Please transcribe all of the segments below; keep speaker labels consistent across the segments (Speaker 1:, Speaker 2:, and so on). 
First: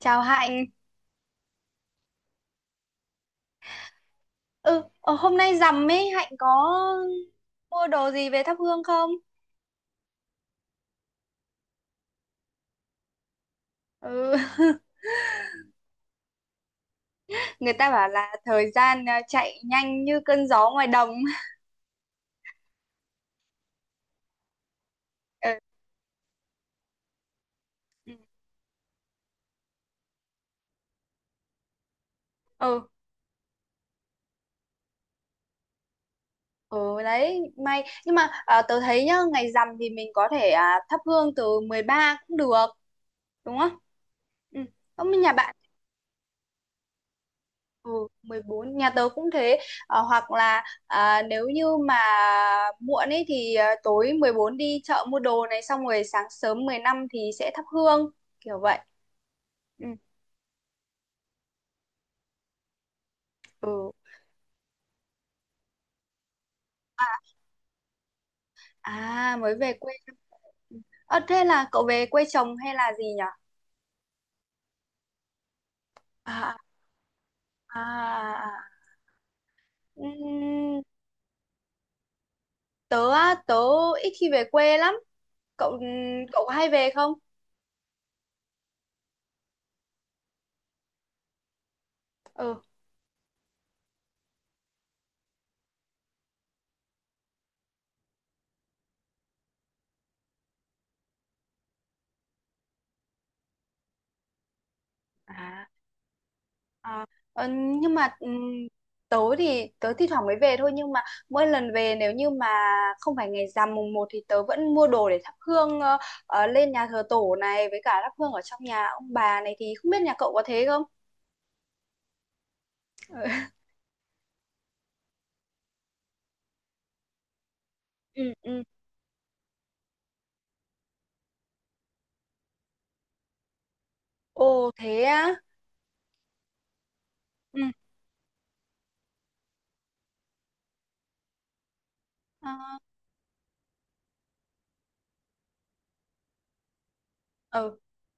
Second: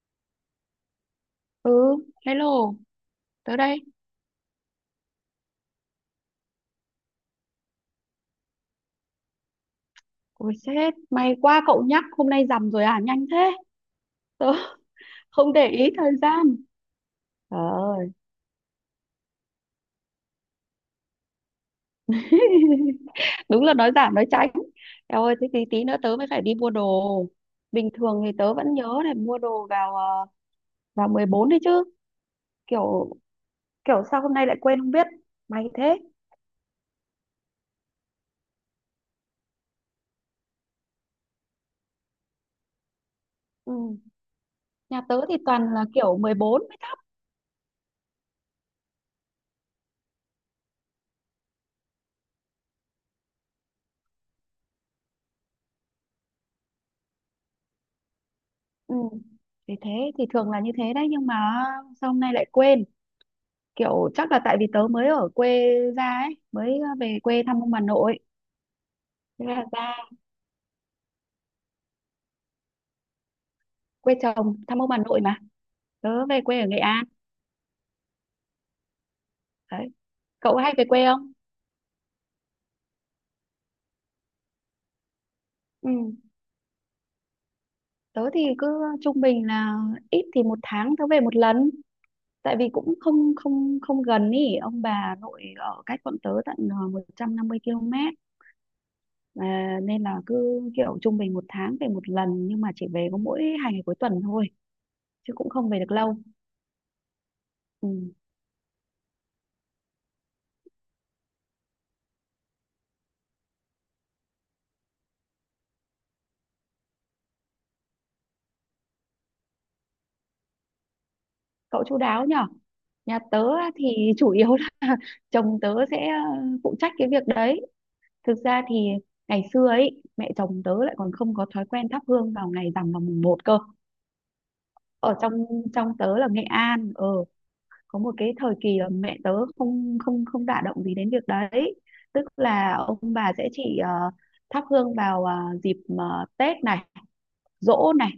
Speaker 1: Chào Hạnh.
Speaker 2: Ừ, hello, tớ đây.
Speaker 1: Ừ, ờ, hôm nay rằm ấy, Hạnh có mua đồ gì về thắp hương không?
Speaker 2: Ôi sếp, may quá cậu nhắc, hôm nay rằm rồi à, nhanh thế.
Speaker 1: Ừ,
Speaker 2: Tớ không để ý thời gian. Trời
Speaker 1: người ta bảo
Speaker 2: ơi,
Speaker 1: là thời gian chạy nhanh như cơn gió ngoài đồng.
Speaker 2: đúng là nói giảm nói tránh. Eo ơi, thế
Speaker 1: Ừ,
Speaker 2: tí tí nữa tớ mới phải đi mua đồ. Bình
Speaker 1: ừ,
Speaker 2: thường thì tớ vẫn nhớ để mua đồ vào 14 đấy chứ.
Speaker 1: ừ
Speaker 2: Kiểu kiểu sao hôm nay lại quên không biết. May thế.
Speaker 1: ừ, đấy, may. Nhưng mà tớ thấy nhá, ngày rằm thì mình có thể thắp hương từ 13 cũng được, đúng không?
Speaker 2: Ừ,
Speaker 1: Ừ,
Speaker 2: nhà
Speaker 1: không
Speaker 2: tớ
Speaker 1: nhà
Speaker 2: thì
Speaker 1: bạn.
Speaker 2: toàn là kiểu 14 mới thấp.
Speaker 1: Ừ, 14 nhà tớ cũng thế. Ờ, hoặc là nếu như mà muộn ấy thì tối 14 đi chợ mua đồ này xong rồi sáng sớm 15 thì sẽ thắp hương kiểu vậy.
Speaker 2: Ừ. Thì thế,
Speaker 1: Ừ.
Speaker 2: thì thường là như thế đấy, nhưng mà sao hôm nay lại quên.
Speaker 1: Ừ.
Speaker 2: Kiểu chắc là tại vì tớ mới ở quê ra ấy, mới
Speaker 1: À,
Speaker 2: về quê thăm ông bà nội.
Speaker 1: à
Speaker 2: Thế
Speaker 1: mới
Speaker 2: là
Speaker 1: về quê.
Speaker 2: ra
Speaker 1: Ờ, thế là cậu về quê chồng hay là gì nhở?
Speaker 2: quê chồng thăm ông bà nội mà, tớ về
Speaker 1: À,
Speaker 2: quê ở Nghệ An
Speaker 1: à, à.
Speaker 2: đấy. Cậu hay
Speaker 1: Ừm,
Speaker 2: về quê không?
Speaker 1: tớ á, tớ ít khi về quê lắm. Cậu
Speaker 2: Ừ,
Speaker 1: cậu có hay về không?
Speaker 2: tớ thì cứ trung bình là ít thì một tháng tớ về một lần, tại
Speaker 1: Ừ.
Speaker 2: vì cũng không không không gần ý, ông bà nội ở cách bọn tớ tận 150 km, à, nên là cứ kiểu trung bình một tháng về một lần, nhưng mà chỉ về có mỗi hai ngày cuối tuần thôi, chứ cũng
Speaker 1: À.
Speaker 2: không về được lâu.
Speaker 1: À, ờ,
Speaker 2: Ừ.
Speaker 1: nhưng mà tớ thì tớ thi thoảng mới về thôi, nhưng mà mỗi lần về nếu như mà không phải ngày rằm mùng một thì tớ vẫn mua đồ để thắp hương lên nhà thờ tổ này với cả thắp hương ở trong nhà ông bà này, thì không biết nhà cậu có thế không?
Speaker 2: Cậu chu đáo nhở.
Speaker 1: Ừ.
Speaker 2: Nhà tớ á thì chủ yếu là chồng tớ sẽ phụ trách cái việc đấy.
Speaker 1: Ừ
Speaker 2: Thực ra
Speaker 1: ừ.
Speaker 2: thì ngày xưa ấy mẹ chồng tớ lại còn không có thói quen thắp hương vào ngày rằm, vào mùng một cơ.
Speaker 1: Ồ thế
Speaker 2: Ở trong
Speaker 1: á.
Speaker 2: trong tớ là Nghệ An,
Speaker 1: Ừ.
Speaker 2: có một cái thời kỳ là mẹ tớ không không không đả động gì đến việc đấy, tức
Speaker 1: Ờ,
Speaker 2: là ông bà sẽ chỉ thắp hương vào dịp Tết này,
Speaker 1: ừ
Speaker 2: giỗ này,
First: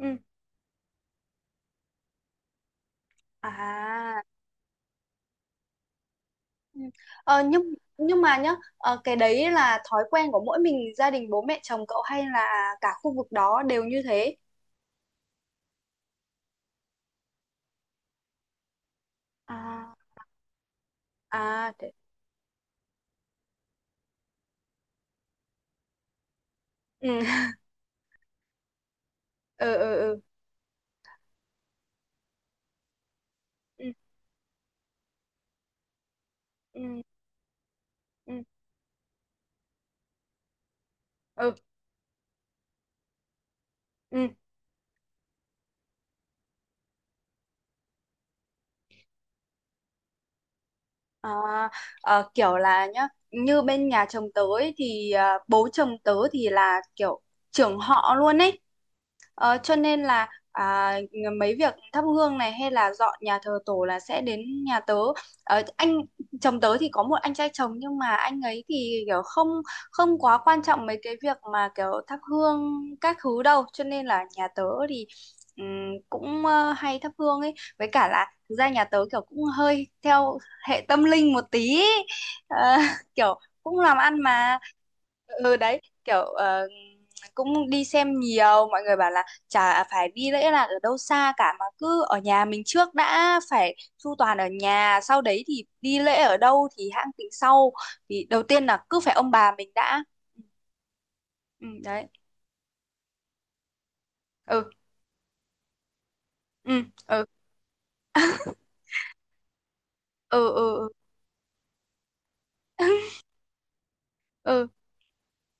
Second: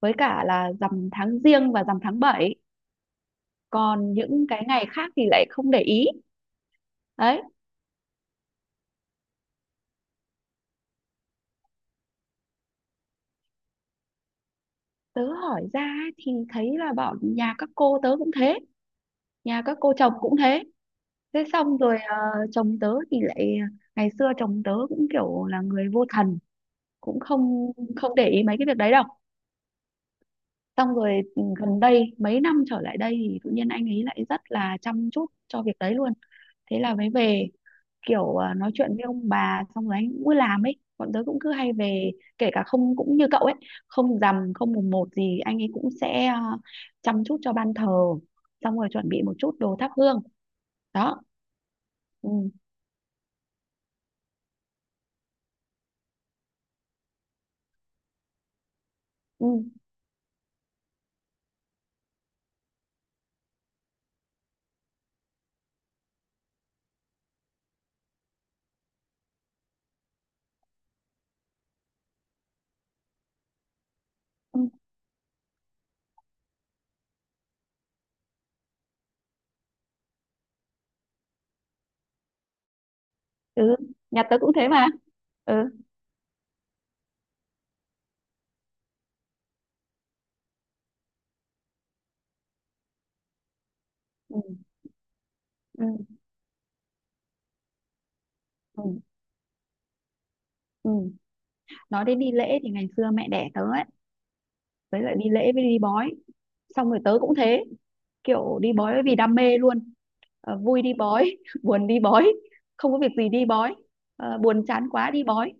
Speaker 2: với cả là rằm tháng giêng và rằm tháng bảy, còn
Speaker 1: à,
Speaker 2: những cái ngày khác thì lại không để ý.
Speaker 1: ừ. Ờ,
Speaker 2: Đấy,
Speaker 1: nhưng mà nhá cái đấy là thói quen của mỗi mình gia đình bố mẹ chồng cậu hay là cả khu vực đó đều như thế?
Speaker 2: tớ hỏi ra ấy, thì thấy là bọn nhà các cô tớ cũng thế, nhà các cô
Speaker 1: À
Speaker 2: chồng cũng thế. Thế
Speaker 1: à
Speaker 2: xong
Speaker 1: thế.
Speaker 2: rồi chồng tớ thì lại, ngày xưa chồng tớ cũng kiểu là người vô thần,
Speaker 1: Ừ.
Speaker 2: cũng không không để ý mấy cái việc đấy đâu.
Speaker 1: Ừ ừ
Speaker 2: Xong rồi gần đây mấy năm trở lại đây thì tự nhiên anh
Speaker 1: ừ
Speaker 2: ấy lại rất là chăm chút cho việc đấy luôn. Thế là
Speaker 1: ừ
Speaker 2: mới về
Speaker 1: ừ
Speaker 2: kiểu
Speaker 1: ừ
Speaker 2: nói chuyện với ông bà, xong rồi anh cũng cứ làm ấy, bọn tớ cũng cứ
Speaker 1: ừ
Speaker 2: hay về. Kể cả không cũng như cậu ấy, không
Speaker 1: ừ.
Speaker 2: rằm không mùng một gì anh ấy cũng sẽ chăm chút cho ban thờ, xong rồi chuẩn bị một chút đồ thắp hương. Đó.
Speaker 1: À,
Speaker 2: Ừ,
Speaker 1: kiểu là nhá như bên nhà chồng tớ ấy, thì bố chồng tớ thì là kiểu trưởng họ luôn ấy. Ờ, cho
Speaker 2: ừ,
Speaker 1: nên là mấy việc thắp hương này hay là dọn nhà thờ tổ là sẽ đến nhà tớ. Ờ, anh chồng tớ thì có một anh trai chồng, nhưng mà anh ấy thì kiểu không không quá quan trọng mấy cái việc mà kiểu thắp hương các thứ đâu, cho nên là nhà
Speaker 2: ừ,
Speaker 1: tớ thì ừm, cũng hay thắp hương ấy, với cả là thực ra nhà tớ kiểu cũng hơi theo hệ tâm linh một tí ý. Ờ, kiểu
Speaker 2: ừ.
Speaker 1: cũng làm ăn
Speaker 2: Nhà tớ cũng
Speaker 1: mà.
Speaker 2: thế mà. Ừ,
Speaker 1: Ừ đấy kiểu cũng đi xem nhiều, mọi người bảo là chả phải đi lễ là ở đâu xa cả mà cứ ở nhà mình trước đã, phải chu toàn
Speaker 2: ừ,
Speaker 1: ở nhà sau đấy thì
Speaker 2: ừ,
Speaker 1: đi lễ ở đâu thì hãng tính sau, thì đầu tiên là cứ
Speaker 2: ừ,
Speaker 1: phải ông bà mình đã.
Speaker 2: ừ.
Speaker 1: Ừ,
Speaker 2: Nói
Speaker 1: đấy.
Speaker 2: đến đi lễ thì ngày xưa mẹ đẻ tớ ấy,
Speaker 1: Ừ
Speaker 2: với lại đi lễ với đi bói,
Speaker 1: ừ
Speaker 2: xong rồi tớ
Speaker 1: ừ
Speaker 2: cũng thế, kiểu đi bói vì đam mê luôn.
Speaker 1: ừ ừ
Speaker 2: Vui
Speaker 1: ừ
Speaker 2: đi bói, buồn đi bói, không có việc gì đi bói, buồn
Speaker 1: ừ
Speaker 2: chán quá đi bói,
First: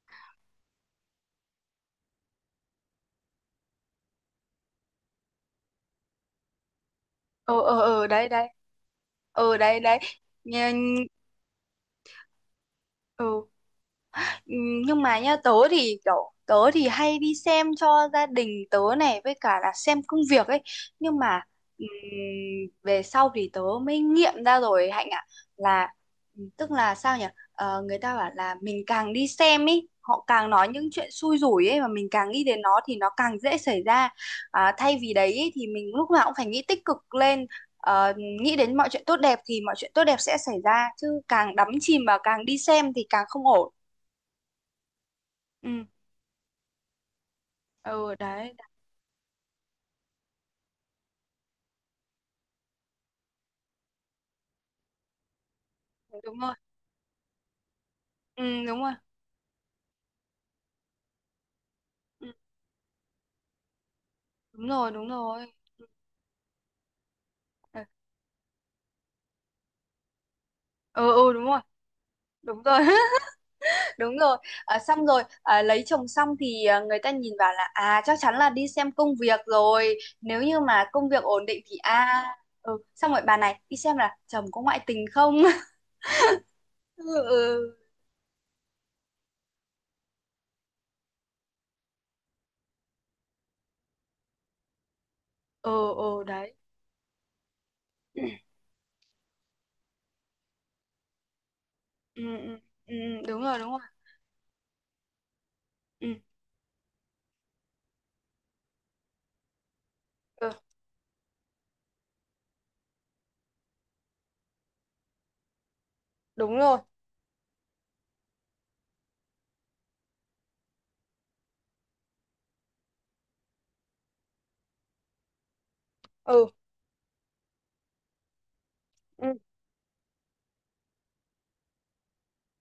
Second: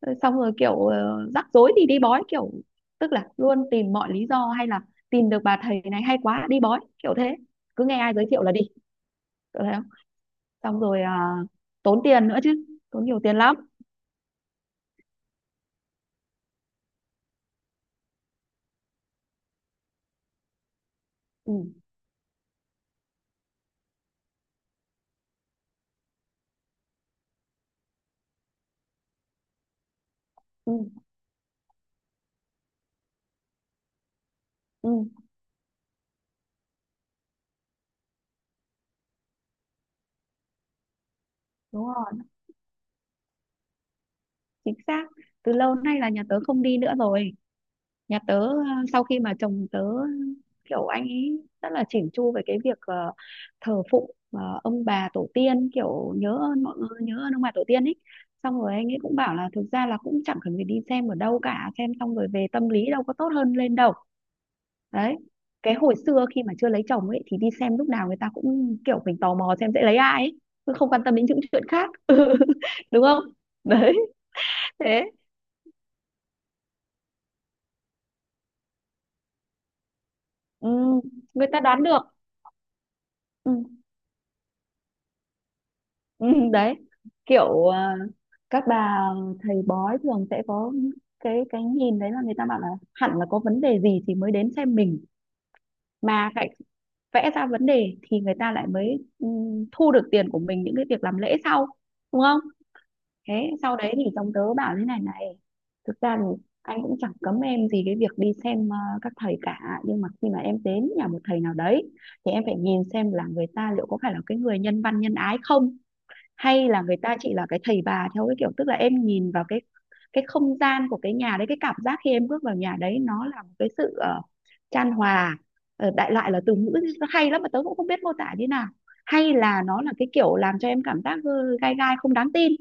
Speaker 2: Xong rồi kiểu rắc rối thì đi bói, kiểu tức là luôn tìm mọi lý do, hay là tìm được bà thầy này hay quá đi bói kiểu thế,
Speaker 1: ừ ừ
Speaker 2: cứ nghe
Speaker 1: ừ,
Speaker 2: ai giới
Speaker 1: đấy
Speaker 2: thiệu
Speaker 1: đấy.
Speaker 2: là đi,
Speaker 1: Ừ
Speaker 2: kiểu thế
Speaker 1: đấy
Speaker 2: không.
Speaker 1: đấy.
Speaker 2: Xong rồi
Speaker 1: Nhìn-
Speaker 2: tốn tiền nữa chứ, tốn nhiều tiền
Speaker 1: ừ.
Speaker 2: lắm.
Speaker 1: Ừ, nhưng mà nha tớ thì kiểu tớ thì hay đi xem cho gia đình tớ này với cả là xem công việc ấy, nhưng mà
Speaker 2: Ừ,
Speaker 1: ừm, về sau thì tớ mới nghiệm ra rồi Hạnh ạ, là tức là sao nhỉ. Ờ, người ta bảo là mình càng đi xem ấy họ càng nói
Speaker 2: ừ,
Speaker 1: những chuyện xui rủi ấy, mà mình càng nghĩ đến nó thì nó càng dễ xảy ra, thay
Speaker 2: ừ,
Speaker 1: vì đấy ấy, thì mình lúc nào cũng phải nghĩ tích cực lên, ờ, nghĩ đến mọi chuyện tốt đẹp thì mọi chuyện tốt đẹp sẽ xảy ra, chứ càng đắm
Speaker 2: đúng
Speaker 1: chìm và
Speaker 2: rồi.
Speaker 1: càng đi xem thì càng không ổn.
Speaker 2: Chính xác. Từ lâu
Speaker 1: Ừ.
Speaker 2: nay là nhà tớ không đi nữa rồi.
Speaker 1: Ừ
Speaker 2: Nhà tớ
Speaker 1: đấy
Speaker 2: sau khi mà chồng tớ kiểu anh ấy rất là chỉn chu về cái việc thờ phụng ông bà tổ tiên, kiểu
Speaker 1: đấy,
Speaker 2: nhớ
Speaker 1: đúng rồi.
Speaker 2: ơn mọi người, nhớ ơn ông bà tổ tiên ấy, xong
Speaker 1: Ừ
Speaker 2: rồi
Speaker 1: đúng
Speaker 2: anh
Speaker 1: rồi.
Speaker 2: ấy cũng bảo là thực ra là cũng chẳng cần phải đi xem ở đâu cả, xem xong
Speaker 1: Ừ,
Speaker 2: rồi về tâm lý đâu có tốt hơn lên đâu.
Speaker 1: đúng rồi đúng
Speaker 2: Đấy,
Speaker 1: rồi.
Speaker 2: cái hồi xưa khi mà chưa lấy chồng ấy thì đi xem
Speaker 1: Ừ
Speaker 2: lúc nào người ta cũng kiểu mình tò mò xem sẽ lấy ai ấy, chứ không quan
Speaker 1: ừ
Speaker 2: tâm đến
Speaker 1: ừ,
Speaker 2: những
Speaker 1: đúng rồi
Speaker 2: chuyện khác.
Speaker 1: đúng rồi.
Speaker 2: đúng không? Đấy.
Speaker 1: Đúng rồi. À,
Speaker 2: Thế
Speaker 1: xong rồi lấy chồng xong thì người ta nhìn vào là à chắc chắn là đi xem công việc rồi, nếu như
Speaker 2: ừ,
Speaker 1: mà công việc ổn
Speaker 2: người ta
Speaker 1: định thì
Speaker 2: đoán được.
Speaker 1: à. Ừ xong rồi bà này
Speaker 2: Ừ.
Speaker 1: đi xem là chồng có ngoại tình không.
Speaker 2: Ừ, đấy,
Speaker 1: Ừ
Speaker 2: kiểu
Speaker 1: ừ
Speaker 2: các bà thầy bói thường sẽ có cái nhìn đấy, là người ta bảo là hẳn là có vấn đề gì thì mới đến xem mình,
Speaker 1: ừ ừ,
Speaker 2: mà
Speaker 1: đấy.
Speaker 2: lại vẽ ra vấn đề thì
Speaker 1: Ừ,
Speaker 2: người ta lại mới thu được tiền của mình những cái việc làm lễ sau.
Speaker 1: ừ,
Speaker 2: Đúng không?
Speaker 1: ừ, ừ, đúng
Speaker 2: Thế
Speaker 1: rồi đúng
Speaker 2: sau
Speaker 1: rồi.
Speaker 2: đấy thì chồng tớ bảo thế này này, thực
Speaker 1: Ừ,
Speaker 2: ra thì anh cũng chẳng cấm em gì cái việc đi xem các thầy cả, nhưng mà khi mà
Speaker 1: ừ
Speaker 2: em đến nhà một thầy nào đấy thì em phải nhìn xem là người ta liệu có phải là cái người nhân văn nhân ái không,
Speaker 1: đúng
Speaker 2: hay
Speaker 1: rồi.
Speaker 2: là người ta chỉ là cái thầy bà theo cái kiểu, tức là em nhìn vào cái không gian của cái nhà đấy, cái cảm giác khi em bước vào nhà đấy nó là một cái sự chan hòa. Đại loại là
Speaker 1: Ừ
Speaker 2: từ ngữ nó hay lắm mà tớ cũng không biết mô tả như nào,
Speaker 1: ừ
Speaker 2: hay là nó là cái kiểu làm cho em cảm giác gai gai, không đáng tin.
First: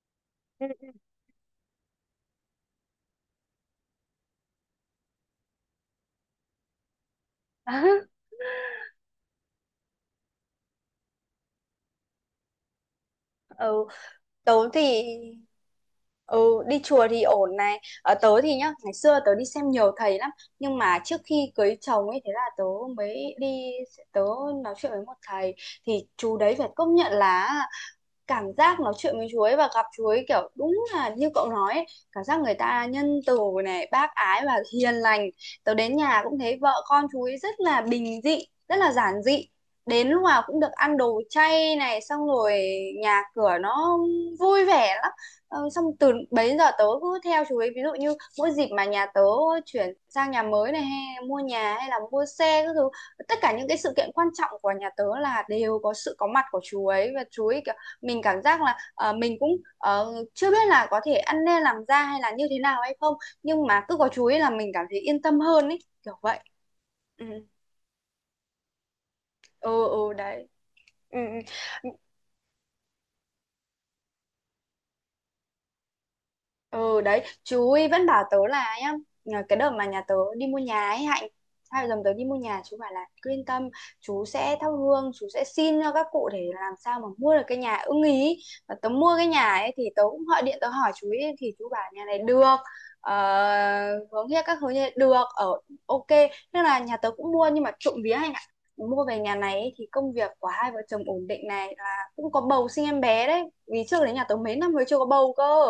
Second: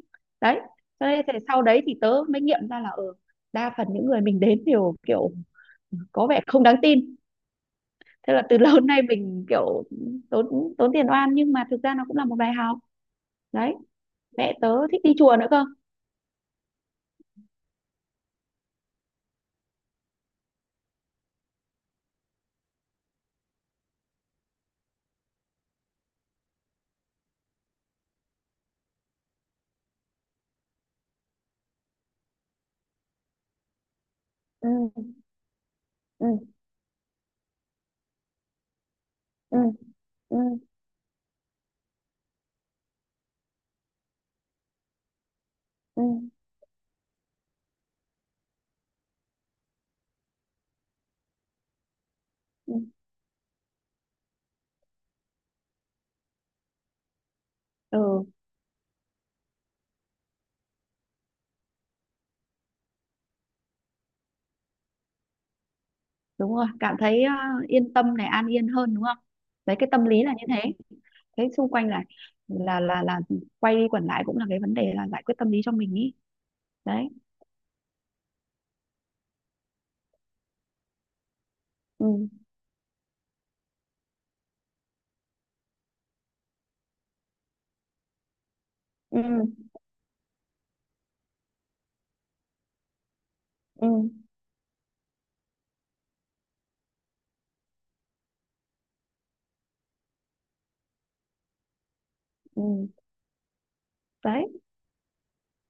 Speaker 2: Đấy.
Speaker 1: ừ.
Speaker 2: Cho nên thì sau đấy thì tớ mới nghiệm ra là ở đa phần những người mình đến đều kiểu có vẻ không đáng tin. Thế là từ lâu đến nay mình kiểu tốn tốn tiền oan, nhưng mà thực ra nó cũng là một bài học. Đấy.
Speaker 1: Ừ tớ
Speaker 2: Mẹ tớ thích
Speaker 1: thì
Speaker 2: đi chùa nữa cơ.
Speaker 1: ừ, đi chùa thì ổn này, ở tớ thì nhá ngày xưa tớ đi xem nhiều thầy lắm, nhưng mà trước khi cưới chồng ấy, thế là tớ mới đi, tớ nói chuyện với một thầy thì chú đấy phải công nhận là cảm giác nói chuyện với chú ấy và gặp chú ấy kiểu đúng là như cậu nói ấy, cảm giác người ta nhân từ này bác ái và
Speaker 2: Ừ,
Speaker 1: hiền lành. Tớ đến nhà
Speaker 2: ừ,
Speaker 1: cũng thấy vợ con chú ấy rất là bình dị, rất là giản dị,
Speaker 2: ừ,
Speaker 1: đến lúc
Speaker 2: ừ,
Speaker 1: nào cũng được ăn đồ chay này xong rồi nhà cửa nó vui vẻ lắm. Ờ, xong
Speaker 2: ừ,
Speaker 1: từ bấy giờ tớ cứ theo chú ấy, ví dụ như mỗi dịp mà nhà tớ chuyển sang nhà mới này hay mua nhà hay là mua xe các
Speaker 2: ừ,
Speaker 1: thứ, tất cả những cái sự kiện quan trọng của nhà tớ là đều có sự có mặt của chú ấy, và chú ấy kiểu mình
Speaker 2: ừ.
Speaker 1: cảm giác là, ờ, mình cũng, ờ, chưa biết là có thể ăn nên làm ra hay là như thế nào hay không, nhưng mà cứ có chú ấy là mình cảm thấy yên tâm hơn ấy, kiểu vậy.
Speaker 2: Đúng rồi, cảm thấy
Speaker 1: Ừm,
Speaker 2: yên tâm này, an yên hơn, đúng không?
Speaker 1: ừ,
Speaker 2: Đấy, cái tâm
Speaker 1: ừ,
Speaker 2: lý là như
Speaker 1: đấy.
Speaker 2: thế.
Speaker 1: Ừm,
Speaker 2: Thế xung quanh
Speaker 1: ừm.
Speaker 2: là là quay đi quẩn lại cũng là cái vấn đề là giải quyết tâm lý cho mình ý.
Speaker 1: Ừ
Speaker 2: Đấy.
Speaker 1: đấy chú ấy vẫn bảo tớ là nhá, nhờ cái đợt mà nhà tớ đi mua nhà ấy Hạnh, hai vợ chồng tớ
Speaker 2: Ừ,
Speaker 1: đi mua nhà chú bảo là cứ yên tâm, chú sẽ thắp hương chú sẽ xin cho các cụ để làm sao mà mua được cái nhà ưng ý. Và tớ mua cái nhà
Speaker 2: ừ,
Speaker 1: ấy thì tớ cũng gọi điện tớ hỏi chú ấy, thì chú bảo nhà này được, ờ,
Speaker 2: ừ,
Speaker 1: hướng kia các hướng kia được ở, ok. Nên là nhà tớ cũng mua, nhưng mà trộm vía Hạnh ạ, mua về nhà này ấy, thì công việc của hai vợ chồng ổn định này, là cũng có bầu sinh
Speaker 2: ừ.
Speaker 1: em bé đấy, vì trước đấy nhà tớ
Speaker 2: Đấy.
Speaker 1: mấy năm mới chưa có bầu cơ.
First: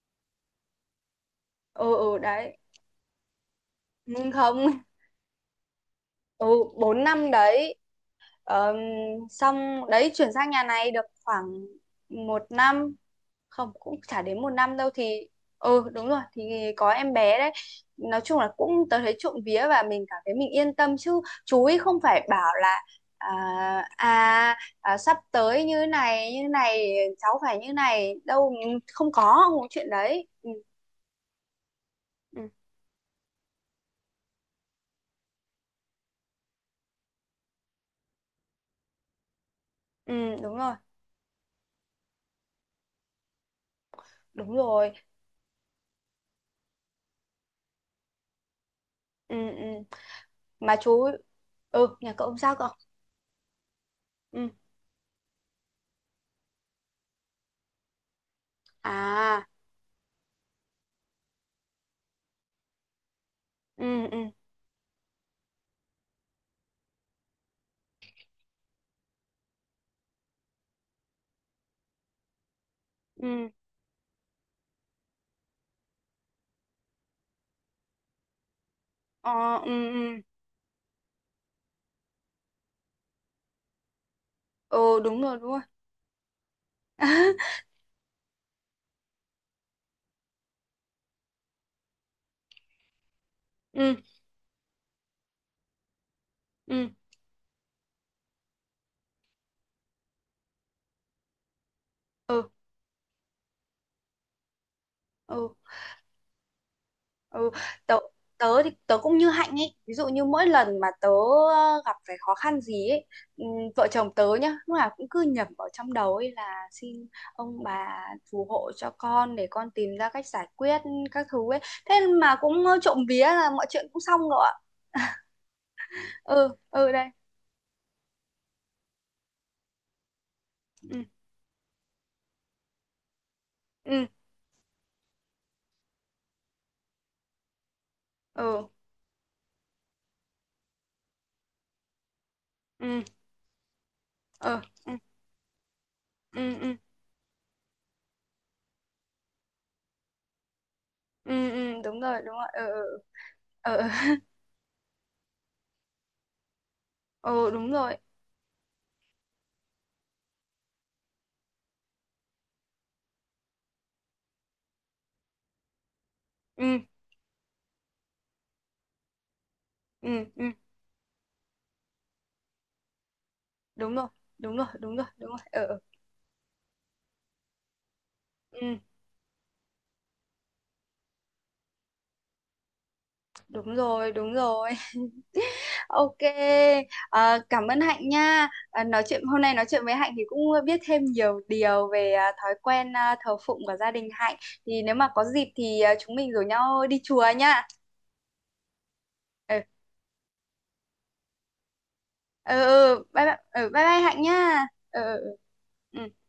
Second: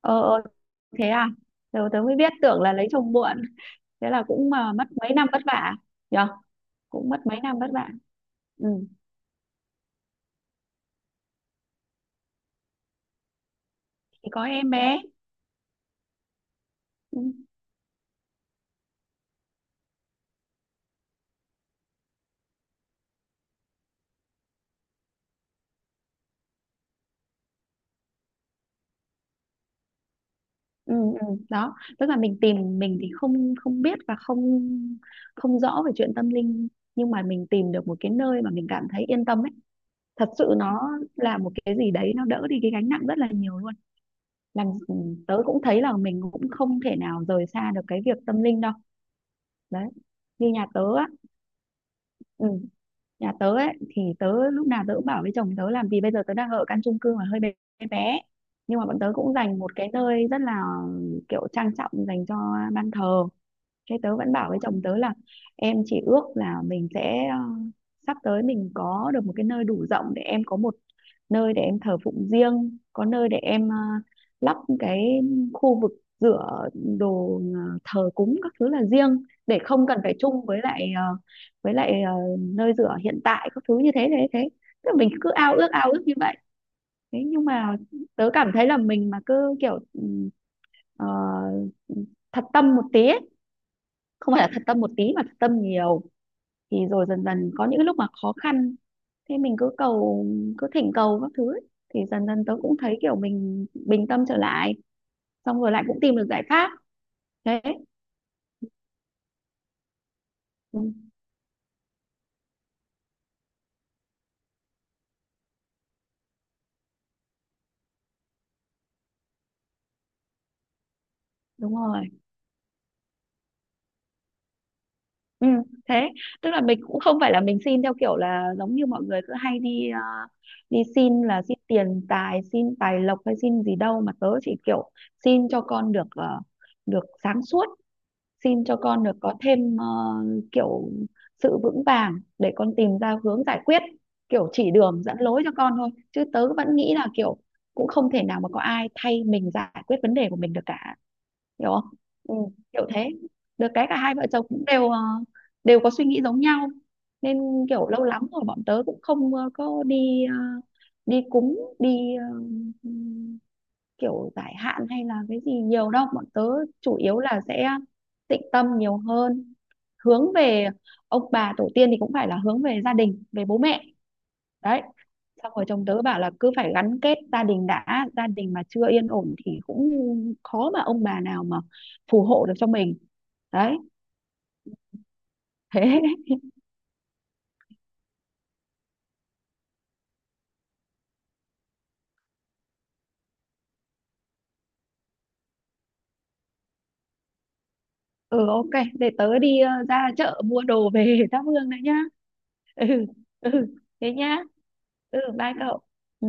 Speaker 2: ờ ờ, Thế à?
Speaker 1: Ừ
Speaker 2: Tớ tớ mới
Speaker 1: ừ
Speaker 2: biết,
Speaker 1: đấy.
Speaker 2: tưởng là lấy chồng muộn. Thế là
Speaker 1: Nhưng
Speaker 2: cũng mà
Speaker 1: không
Speaker 2: mất mấy năm vất vả nhở.
Speaker 1: ừ bốn
Speaker 2: Cũng mất
Speaker 1: năm
Speaker 2: mấy năm vất
Speaker 1: đấy.
Speaker 2: vả. Ừ,
Speaker 1: Ờm, xong đấy chuyển sang nhà này được khoảng một năm, không cũng chả
Speaker 2: thì
Speaker 1: đến
Speaker 2: có
Speaker 1: một
Speaker 2: em
Speaker 1: năm đâu
Speaker 2: bé.
Speaker 1: thì ừ đúng rồi thì có em
Speaker 2: Ừ.
Speaker 1: bé đấy. Nói chung là cũng tớ thấy trộm vía và mình cảm thấy mình yên tâm, chứ chú ý không phải bảo là à, à sắp tới như này cháu phải như này đâu, không có chuyện đấy. Ừ,
Speaker 2: Ừ, ừ, đó tức là mình
Speaker 1: ừ,
Speaker 2: tìm, mình thì không không biết và không không rõ về chuyện tâm linh, nhưng mà mình tìm được một cái nơi mà mình cảm thấy yên tâm ấy. Thật
Speaker 1: ừ
Speaker 2: sự
Speaker 1: đúng rồi
Speaker 2: nó là một cái gì đấy, nó đỡ đi cái gánh nặng rất là nhiều luôn.
Speaker 1: đúng
Speaker 2: Làm
Speaker 1: rồi.
Speaker 2: tớ cũng thấy là mình cũng không thể nào rời xa được cái việc tâm linh đâu.
Speaker 1: Ừ, ừ.
Speaker 2: Đấy, như nhà
Speaker 1: Mà
Speaker 2: tớ
Speaker 1: chú
Speaker 2: á.
Speaker 1: ừ nhà cậu
Speaker 2: Ừ,
Speaker 1: sao cậu.
Speaker 2: nhà tớ ấy thì
Speaker 1: Ừ
Speaker 2: tớ lúc nào tớ cũng bảo với chồng tớ làm, vì bây giờ tớ đang ở căn chung cư mà hơi bé bé, nhưng mà bọn tớ cũng
Speaker 1: à
Speaker 2: dành một cái nơi rất là kiểu trang trọng dành cho ban thờ. Thế
Speaker 1: ừ
Speaker 2: tớ
Speaker 1: ừ
Speaker 2: vẫn bảo với chồng tớ là em chỉ ước là mình sẽ sắp tới mình có được một cái nơi đủ rộng để em có một nơi để em thờ phụng riêng, có nơi để
Speaker 1: ừ
Speaker 2: em lắp cái khu vực rửa đồ thờ cúng các thứ là riêng, để
Speaker 1: ờ ừ
Speaker 2: không cần
Speaker 1: ừ
Speaker 2: phải chung với lại với lại nơi rửa hiện tại các thứ, như thế thế thế. Tức là
Speaker 1: ừ
Speaker 2: mình cứ
Speaker 1: đúng rồi
Speaker 2: ao ước như vậy. Thế nhưng mà tớ cảm thấy là mình mà cứ kiểu ờ, thật tâm một tí ấy,
Speaker 1: ừ
Speaker 2: không phải là thật tâm một tí mà thật tâm nhiều, thì
Speaker 1: ừ
Speaker 2: rồi dần dần có những lúc mà khó khăn, thế mình cứ thỉnh cầu các thứ ấy, thì dần dần
Speaker 1: ừ
Speaker 2: tớ cũng thấy kiểu mình bình tâm trở lại,
Speaker 1: ừ
Speaker 2: xong rồi lại cũng tìm được giải pháp.
Speaker 1: ừ.
Speaker 2: Thế.
Speaker 1: Tớ tớ thì tớ cũng như Hạnh ấy, ví dụ như mỗi lần
Speaker 2: Ừ,
Speaker 1: mà tớ gặp phải khó khăn gì ấy, ừ, vợ chồng tớ nhá lúc nào cũng cứ nhẩm vào trong đầu ấy là xin ông bà phù hộ cho con để con tìm ra cách giải quyết các thứ ấy,
Speaker 2: đúng
Speaker 1: thế
Speaker 2: rồi.
Speaker 1: mà cũng trộm vía là mọi chuyện cũng xong rồi ạ.
Speaker 2: Ừ, thế tức
Speaker 1: Ừ
Speaker 2: là mình
Speaker 1: ừ
Speaker 2: cũng
Speaker 1: đây.
Speaker 2: không phải là mình xin theo kiểu là giống như mọi người cứ hay đi
Speaker 1: Ừ
Speaker 2: xin, là xin tiền tài, xin tài lộc hay xin gì đâu,
Speaker 1: ừ
Speaker 2: mà tớ chỉ kiểu xin cho con được được sáng suốt, xin
Speaker 1: ừ
Speaker 2: cho con được có thêm kiểu sự vững vàng để con tìm
Speaker 1: ừ
Speaker 2: ra hướng giải quyết, kiểu
Speaker 1: ờ
Speaker 2: chỉ
Speaker 1: ừ
Speaker 2: đường dẫn lối cho con thôi, chứ tớ
Speaker 1: ừ ừ
Speaker 2: vẫn nghĩ là kiểu cũng không thể nào mà có ai thay mình giải quyết vấn đề của mình được cả.
Speaker 1: ừ
Speaker 2: Hiểu
Speaker 1: ừ,
Speaker 2: không?
Speaker 1: đúng
Speaker 2: Ừ,
Speaker 1: rồi ờ
Speaker 2: kiểu thế. Được
Speaker 1: ờ
Speaker 2: cái
Speaker 1: ờ
Speaker 2: cả hai vợ chồng cũng đều đều có suy nghĩ giống nhau, nên
Speaker 1: ờ ờ, đúng
Speaker 2: kiểu
Speaker 1: rồi
Speaker 2: lâu lắm rồi bọn tớ cũng không ờ, có đi ờ, đi ờ, kiểu giải hạn hay là cái gì nhiều đâu, bọn tớ
Speaker 1: ừ
Speaker 2: chủ yếu là sẽ tịnh tâm nhiều hơn,
Speaker 1: ừ
Speaker 2: hướng
Speaker 1: ừ
Speaker 2: về ông bà tổ tiên, thì cũng phải là hướng về gia đình, về bố mẹ.
Speaker 1: đúng rồi đúng rồi
Speaker 2: Đấy,
Speaker 1: đúng rồi đúng rồi
Speaker 2: xong rồi
Speaker 1: ờ ờ,
Speaker 2: chồng tớ bảo là cứ phải gắn kết gia đình đã, gia đình mà
Speaker 1: ừ
Speaker 2: chưa yên ổn thì cũng khó mà ông bà nào mà phù hộ được cho mình.
Speaker 1: đúng
Speaker 2: Đấy.
Speaker 1: rồi đúng rồi.
Speaker 2: Thế.
Speaker 1: Ok. Ờ, cảm ơn Hạnh nha. Ờ, nói chuyện hôm nay, nói chuyện với Hạnh thì cũng biết thêm nhiều điều về thói quen thờ phụng của gia đình Hạnh, thì nếu mà có dịp thì chúng mình rủ nhau đi chùa nha.
Speaker 2: Ừ, ok, để tớ
Speaker 1: Ờ
Speaker 2: đi ra chợ mua đồ về thắp hương đấy nhá.
Speaker 1: ờ
Speaker 2: Ừ,
Speaker 1: ờ, bye bye
Speaker 2: ừ,
Speaker 1: bye bye
Speaker 2: thế
Speaker 1: Hạnh
Speaker 2: nhá.
Speaker 1: nha. Ờ ờ,
Speaker 2: Ừ, bye cậu.
Speaker 1: ờ. Ừ.
Speaker 2: Ừ.